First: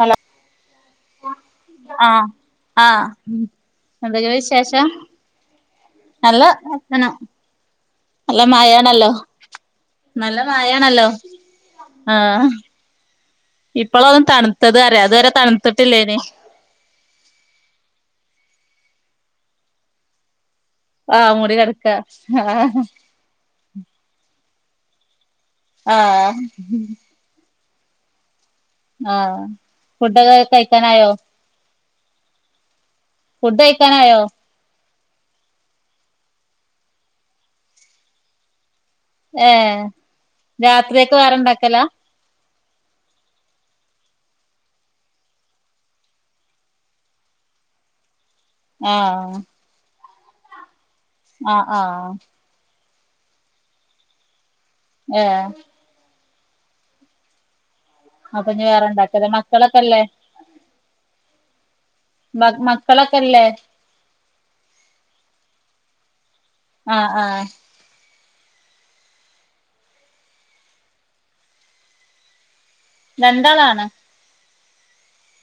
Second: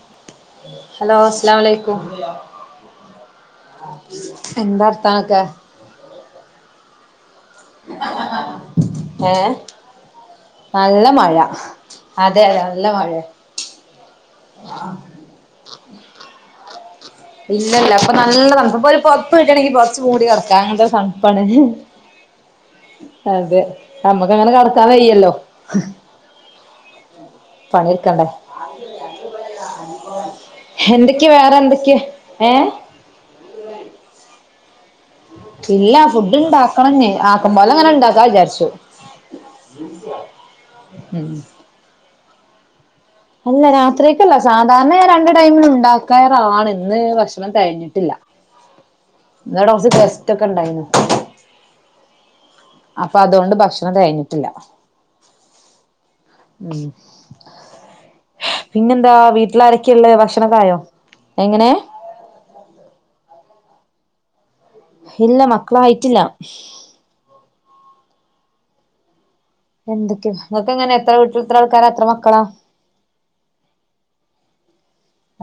Hello hello, അസ്സലാമുഅലൈക്കും. ആഹ് ആഹ് എന്തൊക്കെ എന്താ വിശേഷം വാർത്തനൊക്കെ നല്ല, വർത്താനം നല്ല മഴയാണല്ലോ. ഏഹ് നല്ല, നല്ല മഴയാണല്ലോ മഴ അതെ ആഹ അതെ നല്ല മഴയ ഇപ്പോള, ഒന്നും തണുത്തത് അറിയ അതുവരെ തണുത്തിട്ടിലെന്. ഇല്ല, ഇല്ല, ഇപ്പോ നല്ലതണുപ്പാ, ഇപ്പോരു പുതപ്പ് കിട്ടണങ്കിൽ പുതച് മൂടികിടക്കാം. താൻ എന്താ ആഹ് തണുപ്പാണ് മൂടി കെടക്ക ആഹ് അതെ. നമക്, അങ്ങനെ കടക്കാൻ വേയല്ലോ. ആഹ [inaudible] പണിടുക്കണ്ടേ, ഫുഡൊക്കെ കഴിക്കാനായോ എന്തൊക്കെ വേറെ എന്തൊക്കെ. ഏ ഫുഡ്, കഴിക്കാനായോ. ഇല്ല, ഫുഡ് ഇണ്ടാക്കണം ഇനി അകാംപോലെ, അങ്ങനെ ഇണ്ടാക്ക വിചാരിച്ചു. ഏ, രാത്രിയൊക്കെ ഉം വേറെണ്ടാക്കലാ. അല്ല, രാത്രിക്കല്ല സാധാരണ, രണ്ട് ടൈമിൽ ഉണ്ടാക്കാറാണ്, ഇന്ന് ഭക്ഷണം തിക്കാഞ്ഞിട്ടില്ല. ഇന്ന്, എവിടെ കുറച്ച് ഗസ്റ്റ്‌ ഒക്കെണ്ടായിനു. ആഹ ആഹ് അപ്പൊ, അതുകൊണ്ട് ഭക്ഷണം തിക്കാഞ്ഞിട്ടില്ല. ഏ ഉം അപ്പൊ ഇഞ്ഞ് വേറെ പിന്നെന്താ, ഇണ്ടാക്കലാ വീട്ടില്, ആരൊക്കെയുള്ളത് ഭക്ഷണം ഒക്കെ ആയോ. മക് മക്കളൊക്കെല്ലേ. ഇല്ല, മക്കളായിട്ടില്ല. ആഹ ആഹ എന്തൊക്കെ, ഇങ്ങൾക് എങ്ങനെ എത്ര വീട്ടില്, എത്ര ആൾക്കാരാ, എത്ര മക്കള. രണ്ടാളാണ്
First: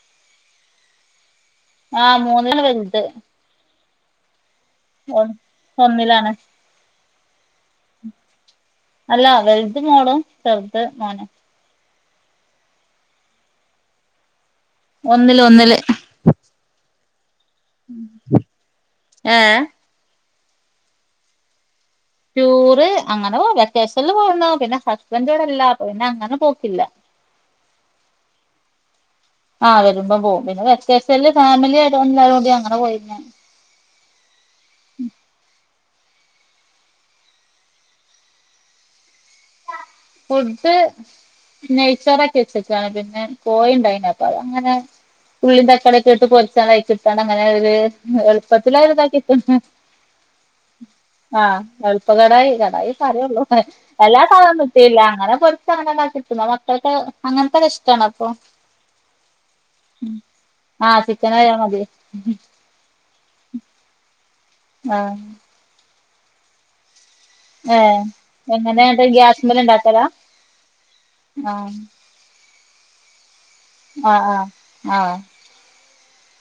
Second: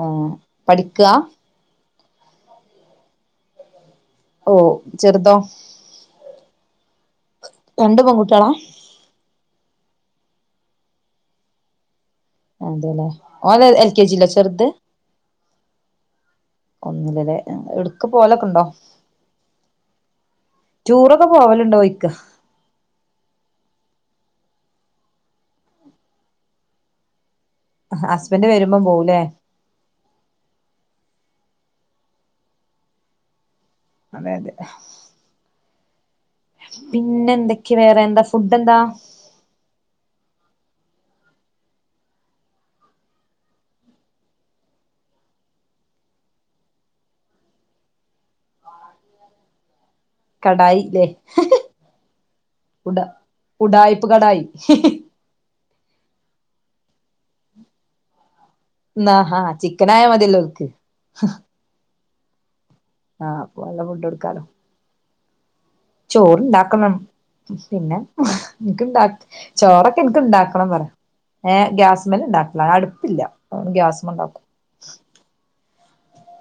ഓം പഠിക്ക ആഹ, മൂന്നില് വലുത്. ഓ ഒ, ചെറുതോ ഒന്നിലാണ്. രണ്ട് പെൺകുട്ടികളാ അല്ല വലുത് മോളും ചെറുത് മോനും അതെല്ലേ, ഓന് എൽ ഒകെ ജിലോ ചെറുത്. ഒന്നില് ഒന്നില് ഒന്നിൽ ലെ എടക്ക് പോലൊക്കെ ഉണ്ടോ ഏഹ് ടൂറൊക്കെ പോവലുണ്ടോയി ടൂർ അങ്ങനെോ വെക്കേേഷനിൽ പോന്നോ പിന്നെ ഹസ്ബന്റോടല്ല പിന്നെ അങ്ങനെ പോക്കില്ല ഹസ്ബൻഡ് വരുമ്പം പോവുംല്ലേ ആഹ വരുമ്പോം പോകും പിന്നെ വെക്കേഷൻ ഫാമിലി ആയിട്ട് എല്ലും അങ്ങനെ പോയിര്ന്ന് അതെ അതെ പിന്നെ എന്തൊക്കെയ വേറെ എന്താ ഫുഡ് എന്താ ഫുഡ്‌ നെയ്ച്ചോറാക്കി വച്ചക്കാണ് കോയി ണ്ടായിനി പിന്നെഅതപ്പോ അങ്ങനെ ഉള്ളീ തക്കാളിയൊക്കെ ഇട്ട് പൊരിച്ചു അത്‌ അയക്കീട്ട് അങ്ങനെ ഒരു എളുപ്പത്തി ആ ഒരു ഇതാക്കിക്ക് ണ് കടായില്ലേ ആഹ് എളുപ്പ കടായി കടായി ഉട സാരേ ഉള്ളൂ ഉടായിപ്പ് എല്ലാ കടായി സാദനവും ഇട്ടീ ല്ല അങ്ങനെ പൊരിച്ചു അങ്ങനെണ്ട കിട്ടുന്ന മക്കൾക്ക് അങ്ങനത്തെ ഇഷ്ടമാണ് അപ്പൊ ന ഹാ ചിക്കനായ മതി ഓല് ക്ക് ആഹ് ഹ് ചിക്കനായാ [unintelligible] ആഹ്പ്പ നല്ല ഫുഡ് കൊടുക്കാലോ ആഹ ചോറുണ്ടാക്കണം പിന്നെ ഏഹ് എനിക്ക ഇണ്ട എങ്ങനെയാട്ട് ഗ്യാസ്മല് ചോറൊക്കെ ഇണ്ടാക്കലാ എനക്ക് ഇണ്ടാക്കണം പറയാ ഏ ആഹ് ഗ്യാസ്മിൽ ഇണ്ടാക്കണം അടുപ്പില്ല അതോണ്ട് ഗ്യാസ്മ ആഹ് ഉണ്ടാക്കും ആഹ് ആഹ്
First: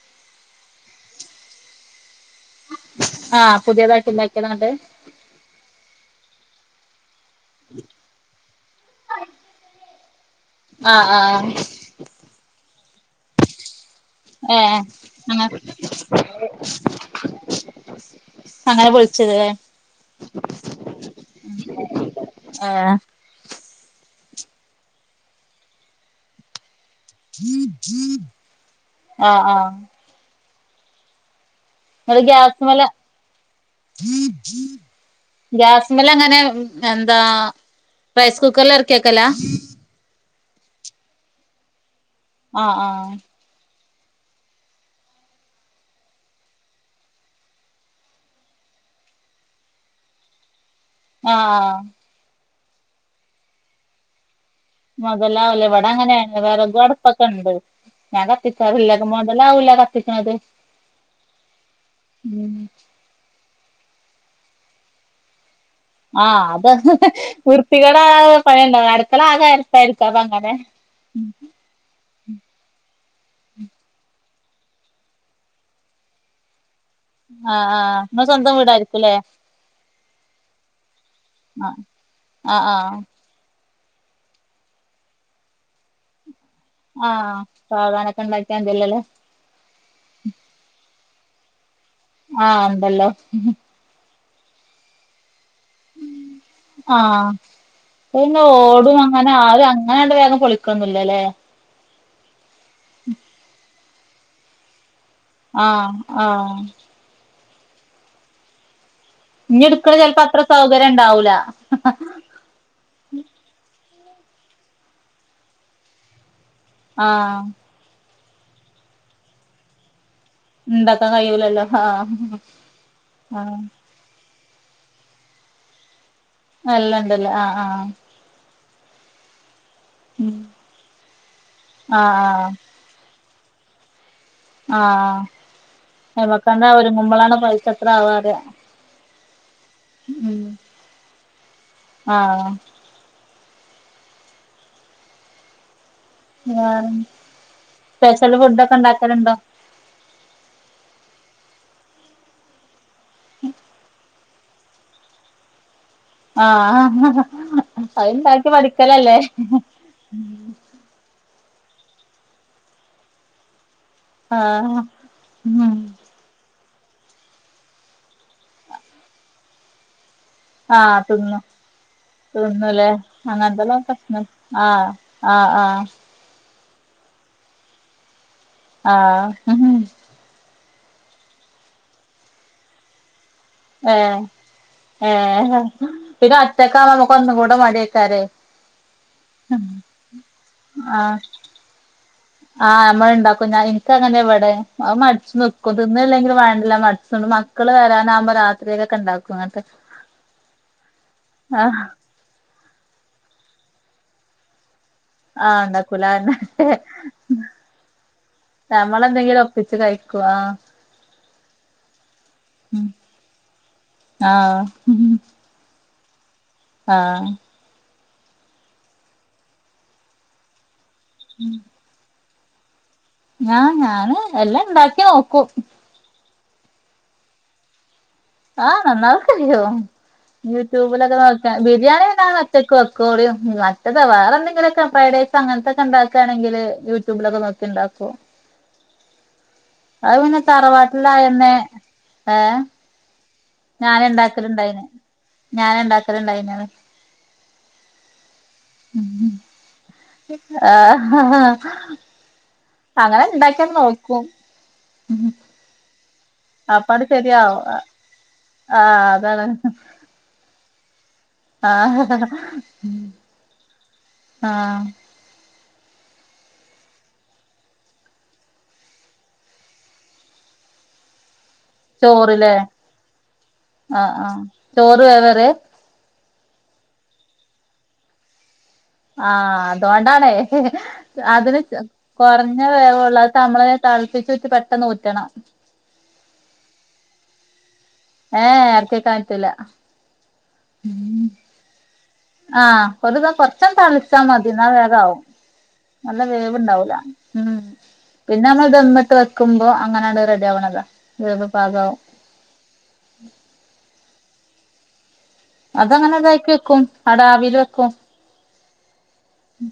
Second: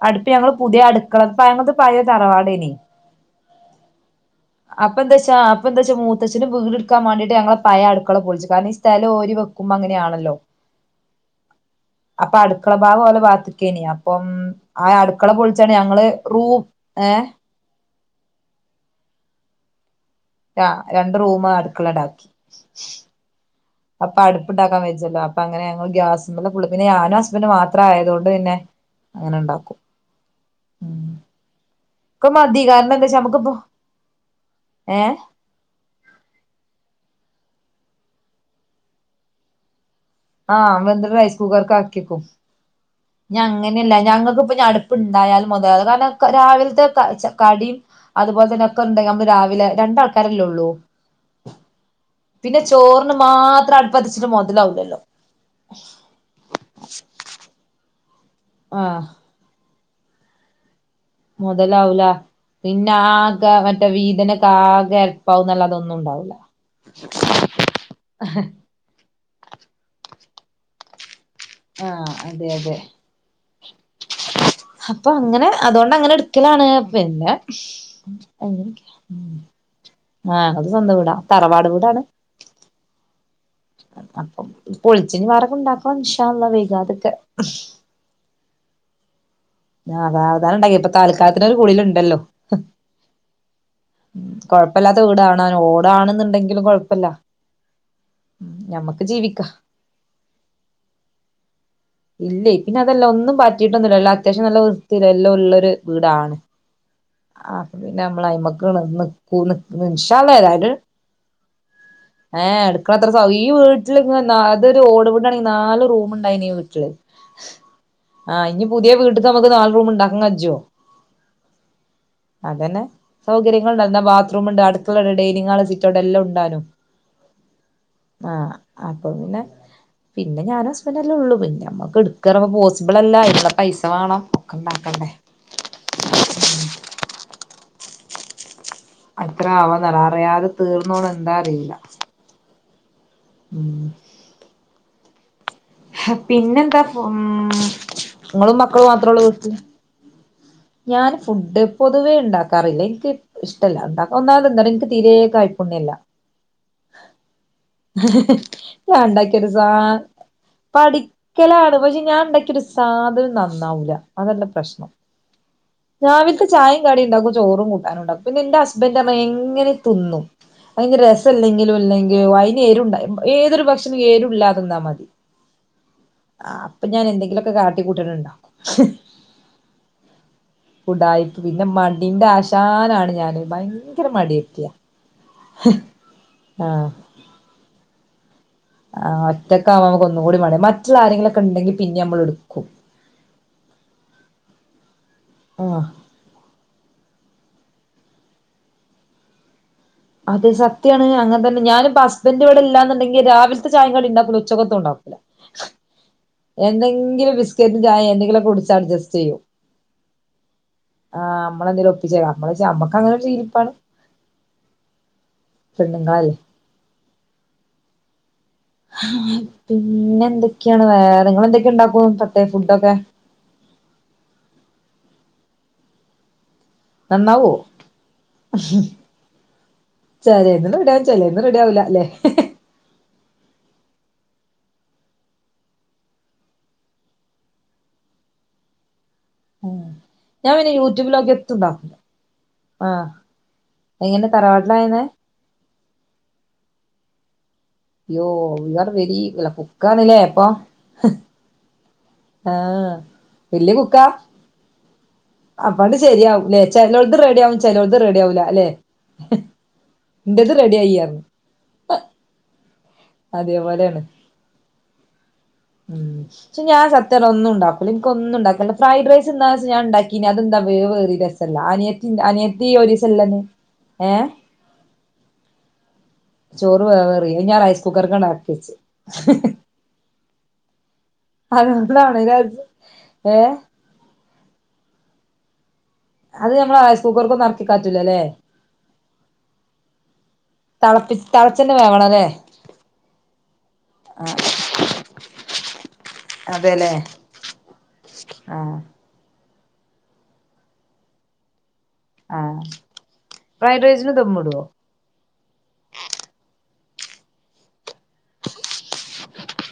അടുപ്പ് ഞങ്ങൾ പുതിയ അടുക്കള [unintelligible] തറവാടേനി ആഹ് പുതിയതായിട്ട് ഇണ്ടാക്കിയതാണ്ട് അപ്പ എന്താച്ചാ അപ്പ എന്താച്ച മൂ മൂത്തച്ഛൻ വീട് ടുക്കാൻ മാണ്ടീട്ട് ഞങ്ങള പഴയ അടുക്കള പൊളിച് കാരണം സ്ഥല ഓരീവെക്കുമ്പോ അങ്ങനാണല്ലോ ആഹ് ആഹ് അപ്പൊ അടുക്കള ഭാഗം ഓലെ ഭാഗത്തിക്കേനി അപ്പം ഏഹ് ആ അടുക്കള അങ്ങ പൊളിച്ചാണ് ഞങ്ങള് റൂം ഏ അങ്ങനെ പൊള്ളിച്ചത് ലെ ആ രണ്ട് റൂമ് അടുക്കളങ്ങട്ടാക്കി ഏഹ് അപ്പൊ അടുപ്പുണ്ടാക്കാൻ വച്ചല്ലോ അപ്പ അങ്ങനെ ഞങ്ങള് ഗ്യാസ്മിൽ ഫുള്ള് പിന്നെ ഞാനും ഹസ്ബൻഡ് മാത്രം ആയതൊണ്ട് പിന്നെ ആഹ് ആഹ് അങ്ങനെണ്ടാക്കും ഉം ക്ക് മതി കാരണെന്തചാ അമ്മക്ക് ഗ്യസ്മിൽ അങ്ങനെ ഉം എന്താ റൈസ് കുക്കറില ഇറക്കിക്കലാ ആഹ അമത് റൈസ് കുക്കർക്കാക്കി ആഹ ആഹ ഞാൻ അങ്ങനെയല്ല ഞങ്ങൾകിപ്പഞ്ഞിടുപ്പ് ഇണ്ടായാലും മുതലാവൂല കാരണം രാവിലത്തെ ചാ കടിം അ അതുപോലെ തന്നെ ഒക്ക ഉണ്ടെ നമ്മ രാവില രണ്ടാ ൾക്കാരല്ലേ ഉള്ളൂ ആഹ പിന്നെ ചോറിന് മാത്രം അട്പ്പത്തിച്ചിട്ട് മൊ മുതലാവലവിടെ അങ്ങനെയ വേറകും അടുപ്പൊക്കെ ഉണ്ട് ഞാക്കത്തിക്കലിലാ ആഹ് മൊതലാവൂല കത്തിച്ചാൽ മുതലാവൂല പിന്നെ ആകെ മറ്റേ വീതനക്കെ ആകെ എരപ്പാവുംനല്ലതൊന്നും ആഹ അത് ഹ്ഹ വൃത്തികടെ പണിണ്ടാവും അടുക്കള ആകെ എരപ്പായിരിക്കും. അതെ ആഹ അതെ അതെ അപ്പൊ അങ്ങനെ അതൊണ്ട് അങ്ങനെ എടുക്കലാണ് പിന്നെ ആഹ് ആഹ് നിങ്ങളെ സ്വന്തം അങ്ങനെ വീടായിരിക്കുംല്ലേ [unintelligible] ആഹ അത് സ്വന്തം വീടാ തറവാട് ആഹ് വീടാണ് ആഹ് ആഹ് അപ്പം പൊളിച്ചിനി വേറോക്കെ ഇണ്ടാക്കാണം ഇന്ഷാ ആഹ് സാവനാനൊക്കെ ഉണ്ടാക്കിയാന്തല്ലല്ലേ അതാ അതാ ഉണ്ടായെ ഇപ്പം താൽക്കാലത്തിന് ഒരു ഗുളിക ണ്ടടി ആഹ എന്തല്ലോ. കൊഴപ്പില്ലാത്ത വീടാണെനു, ഓടാണന്നുണ്ടെങ്കിലും കൊഴപ്പല്ല. ഇന്ന് ഓടും ഞമ്മക്ക് അങ്ങനെ ജീവിക്കാ ആരും അങ്ങനെ വേഗം പൊളിക്കന്നൊല്ലല്ലേ.. ഇല്ലേ പിന്നെ അതല്ല ഒന്നും പറ്റിട്ടൊന്നുല്ല നല്ല അത്യാവശ്യം നല്ല വൃത്തി തിരല്ല ഉള്ളരു ആഹ് വീടാണ് ആഹ് അപ്പൊ പിന്നെ അയിലമ്മഴക്ക്. ഇഞ്ഞി ന്ന് എടുക്കണ ചെലപ്പോ ഇന്ശാള്ള അത്ര ഏതായിട്ട സൗകര്യം ഉണ്ടാവൂല ഏ അടുക്കളളത്ര സൗ. ട്ടില് ഇങ്ങനെ ഒരു ഓടവിടണെങ്കിൽ നാൽ റൂമിണ്ടായിനി. ആഹ. ആഹ് ഇനി പുതിയ വീട്ടിക്കമക്ക് നാൽ റൂം ഇണ്ട. ജോ ഇണ്ടാക്കാൻ കഴിയൂലല്ലോ ആഹ് അതന്നെ ആഹ് സൗകര്യങ്ങള്ളിണ്ട് ബാത്രൂംമനെ. ഉണ്ട് അടുക്കളണ്ട് ഡൈനിങ് ഹാൾ സിറ്റൗട് എലൊണ്ട്. നല്ലണ്ടല്ലേ ആഹ് ആഹ്. ആഹ് അപ്പൊ പിന്നെ ഉം പിന്നെ ഞാൻ ഹസ്ബന്ഡല്ലേ ഉള്ളൂ പിന്നെ നമ്മക്ക് എടുക്കറ ആഹ് പോസിബിൾ. അല്ല എവിടെ പൈസ വേണോ. ആഹ് എവ്വക്കാണ്ട ഒരുങ്ങുമ്പളാണ് പൈസ എത്ര ആവാറിയ എത്ര ആവോന്നറ അറിയാതെ തീർന്നോണ് എന്താ അറിയില്ല ആഹ് ഉം ഹ വേറെ പിന്നെന്താപ്പോ ഉം സ്പെഷ്യൽ നിങ്ങളും ഫുഡ് ഒക്കെ മക്കളും മാത്രൊള്ളൂ ഇണ്ടാക്കലുണ്ടോ വീട്ടില് ഞാന് ഫുഡ് പൊതുവേ ഇണ്ടാക്കാറില്ല എനിക്ക് ഇഷ്ടല്ല ഇണ്ടാക്ക് ഒന്നാമതെന്താറിയോ എനിക്ക് തീരേ കൈപ്പുണ്യില്ല ആഹ അതുണ്ടാക്കി ഞാൻ പഠിക്കലല്ലേ ഉണ്ടാക്കിയൊരു സാ പഠിക്കലാണ് പക്ഷെ ഞാൻ ഇണ്ടാക്കിയാ ഒരു സാധനോം നന്നാവൂല അതാൻ്റെ ആഹ് പ്രശ്നം ഉം രാവിൽത്തെ ചായേം കടീം ഇണ്ടാക്കും ചോറും കൂട്ടാനും ഉണ്ടാക്കും പിന്ന എൻ്റെ ഹസ്ബൻ്റമ്മ എങ്ങനേ തിന്നും അതിന്നി ആഹ് തിന്നും രസില്ലെങ്കിലും ഇല്ലെങ്കി തിന്നുല്ലേ വയിനെരുണ്ട മ ഏതൊരു ഭക്ഷണം എരുല്ലാത തിന്നാ മതി അ ആഹ് ആഹ് അപ്പൊ ഞാനെന്തെങ്കിലൊക്കെ കാട്ടി കൂട്ടണ് ണ്ടാ ആഹ് ഉടായിപ്പ് പിന്ന മടിൻ്റാശാനാണ് ഞാന് ഭയങ്കര ഏഹ് മടിയത്തിയാ ഏഹ് പിന്ന ആഹ് ഒറ്റക്കാവുമ്പ നമ്മക്കൊന്നും കൂട മടിയായിക്കാരേ ആഹ് ഒറ്റക്കാവുമ്പ നമക്കൊന്നും കൂടി മടിയ ആഹ് മറ്റുള്ളാരെങ്കിലൊക്കെണ്ടെങ്കി പിന്നീ യമ്മളെടുക്കും ആഹ് നമ്മള്ണ്ടാക്കും ഞാ എനിക്കങ്ങനേ ഇവടെ അ മടിച്ച് നിക്കും ആഹ് തിന്നില്ലെങ്കിലും വേണ്ടില്ല മടിച്ച്ണ്ട് മാ മക്കള് വരാനാവുമ്പ രാത്രിയിലേക്കെണ്ടാക്കും അങ്ങൻത്തെ അത് സത്യാണ് അങ്ങൻ തന്നെ ഞാനിപ്പ ഹസ്ബൻഡിവടെ ഇൽ ല്ലാന്ന്ണ്ടെങ്കി രാവിൽത്തെ ചായേം കടീം ഇണ്ടാക്കൂല ഉച്ചക്കത്ത ഒണ്ടാക്കും ആഹ് ഇണ്ടാക്കൂല അ അന്നെ ബിസ്ക്കറ്റും ചായ എന്തെങ്കിലുമൊക്കെ കുടിച്ച് അഡ്ജസ്റ്റ് ചെയ്യും നമ്മളെന്തെങ്കിലൊപ്പിച്ച് കഴിക്ക് ക്കുവാ ആഹ് നമ്മളെന്തേലും ഒപ്പിച്ചേ നമ്മളച്ചാ നമ്മക്കങ്ങനൊരു ശീലിപ്പാണ് ആഹ് പെണ്ണ്ങ്ങളായി ആഹ് [unintelligible] പിന്നെന്തൊക്കെയാണ് വേറെ ങ്ങളെന്തൊക്കെ ഇണ്ടാക്കും പ്രത്യേം ഫുഡൊക്കെ ഞാ ഞാന് എല്ലാം ഇണ്ടാക്കി നോക്കും നന്നാവോ ആഹ് നന്നാവൊക്ക ചെയ്യും ചെലേന്ന് റെഡിയാവും യൂട്യൂബിലൊക്ക ചെലേന്ന് നോക്ക റെഡിയാവൂല അല്ലെ ബിരിയാണി ഞാനൊറ്റക്ക് വെക്കും കോഴിയും മറ്റത് വേറെന്തെങ്കിലൊക്കെ ഫ്രൈഡ് റൈസങ്ങനത്തെക്കെണ്ടാക്ക് ആണെങ്കില് യൂട്യൂബിലൊക്ക നോക്കിണ്ടാക്കൂ ഉം അത് പിന്നെ തറവാട്ടിലായന്നെ ഏഹ് ആഹ് എങ്ങനെ ഞാനിണ്ടാക്കല്ണ്ടായിന് തറവാട്ടിലായിരുന്നേ ഞാനാ ഇണ്ടാക്കല്ണ്ടായിനറ യോ ഇങ്ങള് വെരി നല്ല കുക്കാണ്ല്ലേ അപ്പൊ ആഹ് ആഹ് അങ്ങനെ ഇണ്ടാക്കിയാ വല്യ കുക്കാ നോക്കും അപ്പാണ്ടിസ് ശരിയാവുംലേ അപ്പാട് ചെലോൽത് റെഡിയാവും ശരിയാവും ചെലോൽത് റെഡി ആവൂല അല്ലേ ആഹ് അതാണ് എൻ്റത് റെഡിയായീയറഞ്ഞ് ആഹഹഹ അതേപോലെയാണ് ആഹ് ഉം ക്ഷെ ഞാൻ സത്യടോ ഒന്നും ഉണ്ടാക്കൂല എനിക്കൊന്നും ഇണ്ടാക്കണ്ട ഫ്രൈഡ് റൈസ് ഇന്നാളൊരൂസം ഞാൻ ഉണ്ടാക്കീന് അതെന്താ വ് വേവേറീലേ അല്ല അനിയത്തിണ്ട് ചോറില്ലേ അനിയത്തി ഒരീസല്ലെന് ആഹ് ഏഹ് ആഹ് ചോറ് വേവറ് ചോറ് വേവേറി അയ് ഞാൻ റൈസ് കുക്കറ്ക്കാണ്ടെറക്കി വെച്ച് ആഹ് അതോണ്ടാണേ അതിന് അതോണ്ടാണ് രസം കൊറഞ്ഞ ഏഹ് വേവൊള്ളതമ്മള് തെൾപ്പിച്ചൂറ്റി പെട്ടെന്നൂറ്റണം അത് നമ്മള റൈസ് കുക്കർക്കൊന്നെറക്ക് ഏഹ് എറക്കി വെക്കാൻ പറ്റൂല തെളപ്പിച്ച് തെളച്ചന്ന വേ ആഹ് ഒന്ന് ദാ കുറച്ചൊന്ന് തെളച്ചാ മതി എന്നാ വേഗാവും നല്ല അതെല്ലേ വേവ്ണ്ടാവൂല ഉം പിന്നെ നമ്മള് ആഹ് ദമ്മിട്ട് വെക്ക് വക്കുമ്പോ അങ്ങനെയാണ് റെഡി ആവണതാ ഇത പാകവും ആഹ ഫ്രൈഡ് റൈസിന് ദമ്മിടുവോ അതങ്ങനെ ഇതക്ക് വെക്കും അടാവിൽ വെക്കും ഉം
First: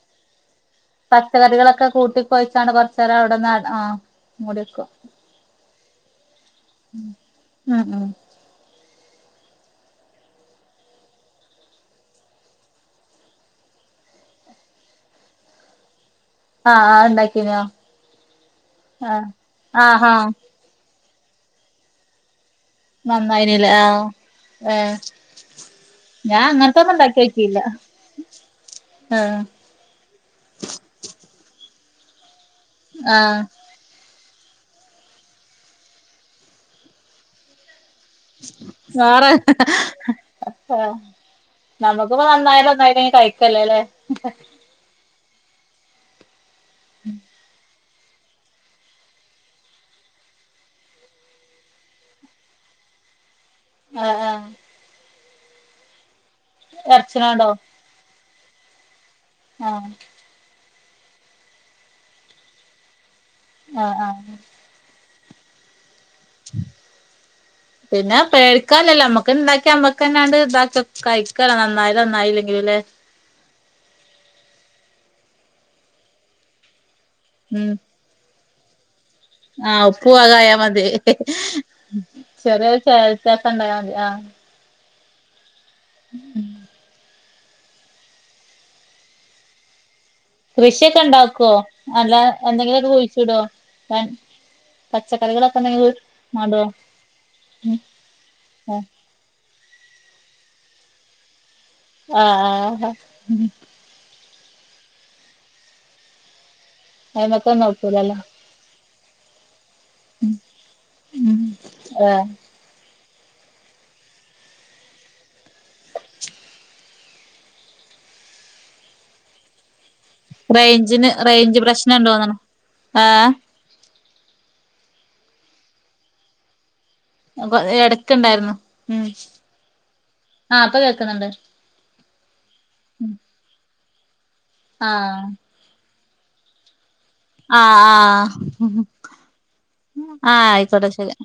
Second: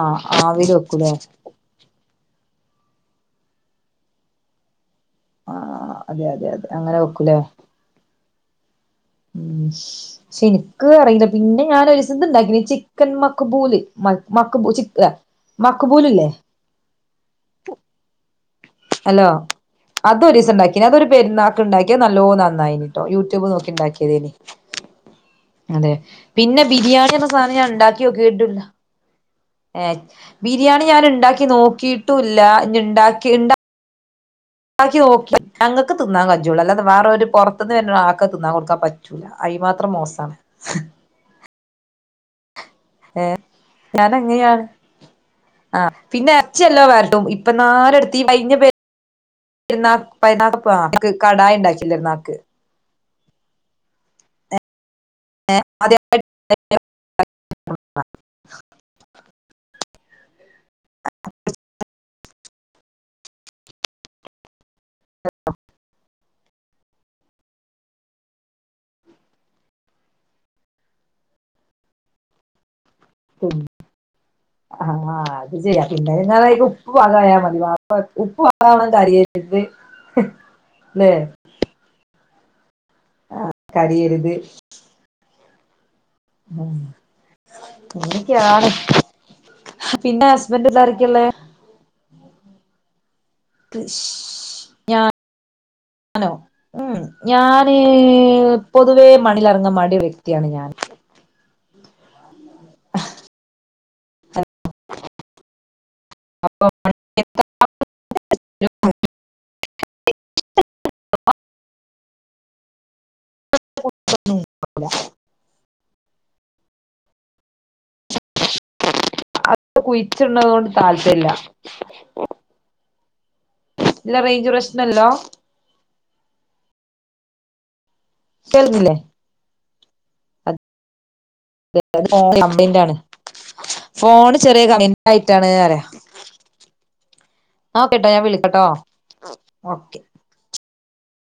ആഹ് ആവിയിൽ പച്ചക്കറികളൊക്കെ കൂട്ടിൊകൊയിച്ചാണ് കുറച്ച നേരം അവിടെന്ന് ആ മുടി വക്കും ആ അതെ അതെ അതെ അങ്ങനെ വെക്കൂലേ ഉം ഉം ഉ പക്ഷെ എനിക്ക് അറിയില്ല പിന്നെ ഞാൻ ഒരുസ ഇണ്ടാക്ക ചിക്കൻ മക്ബൂല് മ മക്ക് പോലല്ലേ ആഹ് ആഹ് ഇണ്ടാക്കീനോ ആഹ് അല്ലോ ആഹാ അതൊ ദിവസം ഉണ്ടാക്ക അതൊരു പെരുന്നാക്ക് ഉണ്ടാക്കിയ നല്ലോ നന്നായിനി ട്ടോ യൂട്യൂബ് നന്നായിനില്ലേ ആഹ് നോക്കിണ്ടാക്കിയതേ ഏഹ് അതെ ഞാൻ പിന്നെ അങ്ങനത്തൊന്നും ബിരിയാണി എന്ന സാധനം ഇണ്ടാക്കിയോക്കിയില്ല ഞാൻ ഉണ്ടാക്കി നോക്കിട്ടില്ല ആഹ് ഏ ബിരിയാണി ഞാൻ ഉണ്ടാക്കി നോക്കിട്ടുംല്ല ഇ ആഹ് ഉണ്ടാക്കിണ്ട ബാക്കി ഓക്കെ ഞങ്ങൾക്ക് തിന്നാൻ കജെജോളൂ അല്ലാത വേറെ ഒരു പുറത്തുന്ന് വ ആക്ക തിന്നാൻ കൊടുക്കാൻ പറ്റൂല വേറെ അയി മാത്രം മോശമാണ് നമ്മുക്കിപ്പ നന്നായിട്ട് നന്നായിട്ട് കഴിക്കല്ലേല്ലേ ആ പിന്നെ ഇറച്ചില്ലോ വരട്ടും ഇപ്പൊ നാലടുത്ത് കടായ ഉണ്ടാക്കി പെരുന്നാക്ക് ആഹ ആഹ ഏ അതെ എർച്ചനാണ്ടോ ആഹ ആ ആഹ ആഹ പിന്നെ പേടിക്കാലല്ലേ അമ്മക്ക് ഇണ്ടാക്കി അമ്മക്കന്നാണ്ട് ഇതാക്കി കഴിക്കല നന്നായാല നന്നായില്ലെങ്കിലും അല്ലേ ആ അത് ചെയ്യാം പിന്നെങ്ങാലായിക്കും ഉപ്പ് പാകായാൽ മതി അ ഉപ്പ വാകണം കാര്യ ആഹ ഉപ്പ പാകായ മതി ശരി [unintelligible] ഉണ്ടായൽ മതി ആ കരിയരുത് അങ്ങനെ ഒക്കെ ആണ് കൃഷിയൊക്കെ ഉണ്ടാക്കുവോ നല്ല എന്തെങ്കിലും അത് കുഴിച്ചുടോ ഞാനോ ഞാൻ പൊതുവേ മണിലിറങ്ങ [unintelligible] വ്യക്തിയാണ് ഞാൻ ആഹ് ആഹ് [unintelligible] നോക്കൂലല്ലോ ഉം ആ [inaudible] കുയ്ച്ച്ണോണ്ട് റേഞ്ചിന് റേഞ്ച് പ്രശ്നം ഉണ്ടോന്നണ് [unintelligible] ഇല്ല റേഞ്ച് പ്രശ്നല്ല എടക്ക്ണ്ടായിര്ന്നു കേൾക്കുന്നില്ലേ ഉം ആ അത് പ്പൊ കേക്ക്ന്ന്ണ്ട് [unintelligible] ഫോൺ ചെറിയ [unintelligible] ആഹ് ആയിട്ടാണ് ആ ഓക്കെട്ടോ ഞാൻ വിളിക്കട്ടോ ഓക്കെ ആ ആ അയ്ക്കോട്ടെ ശെരി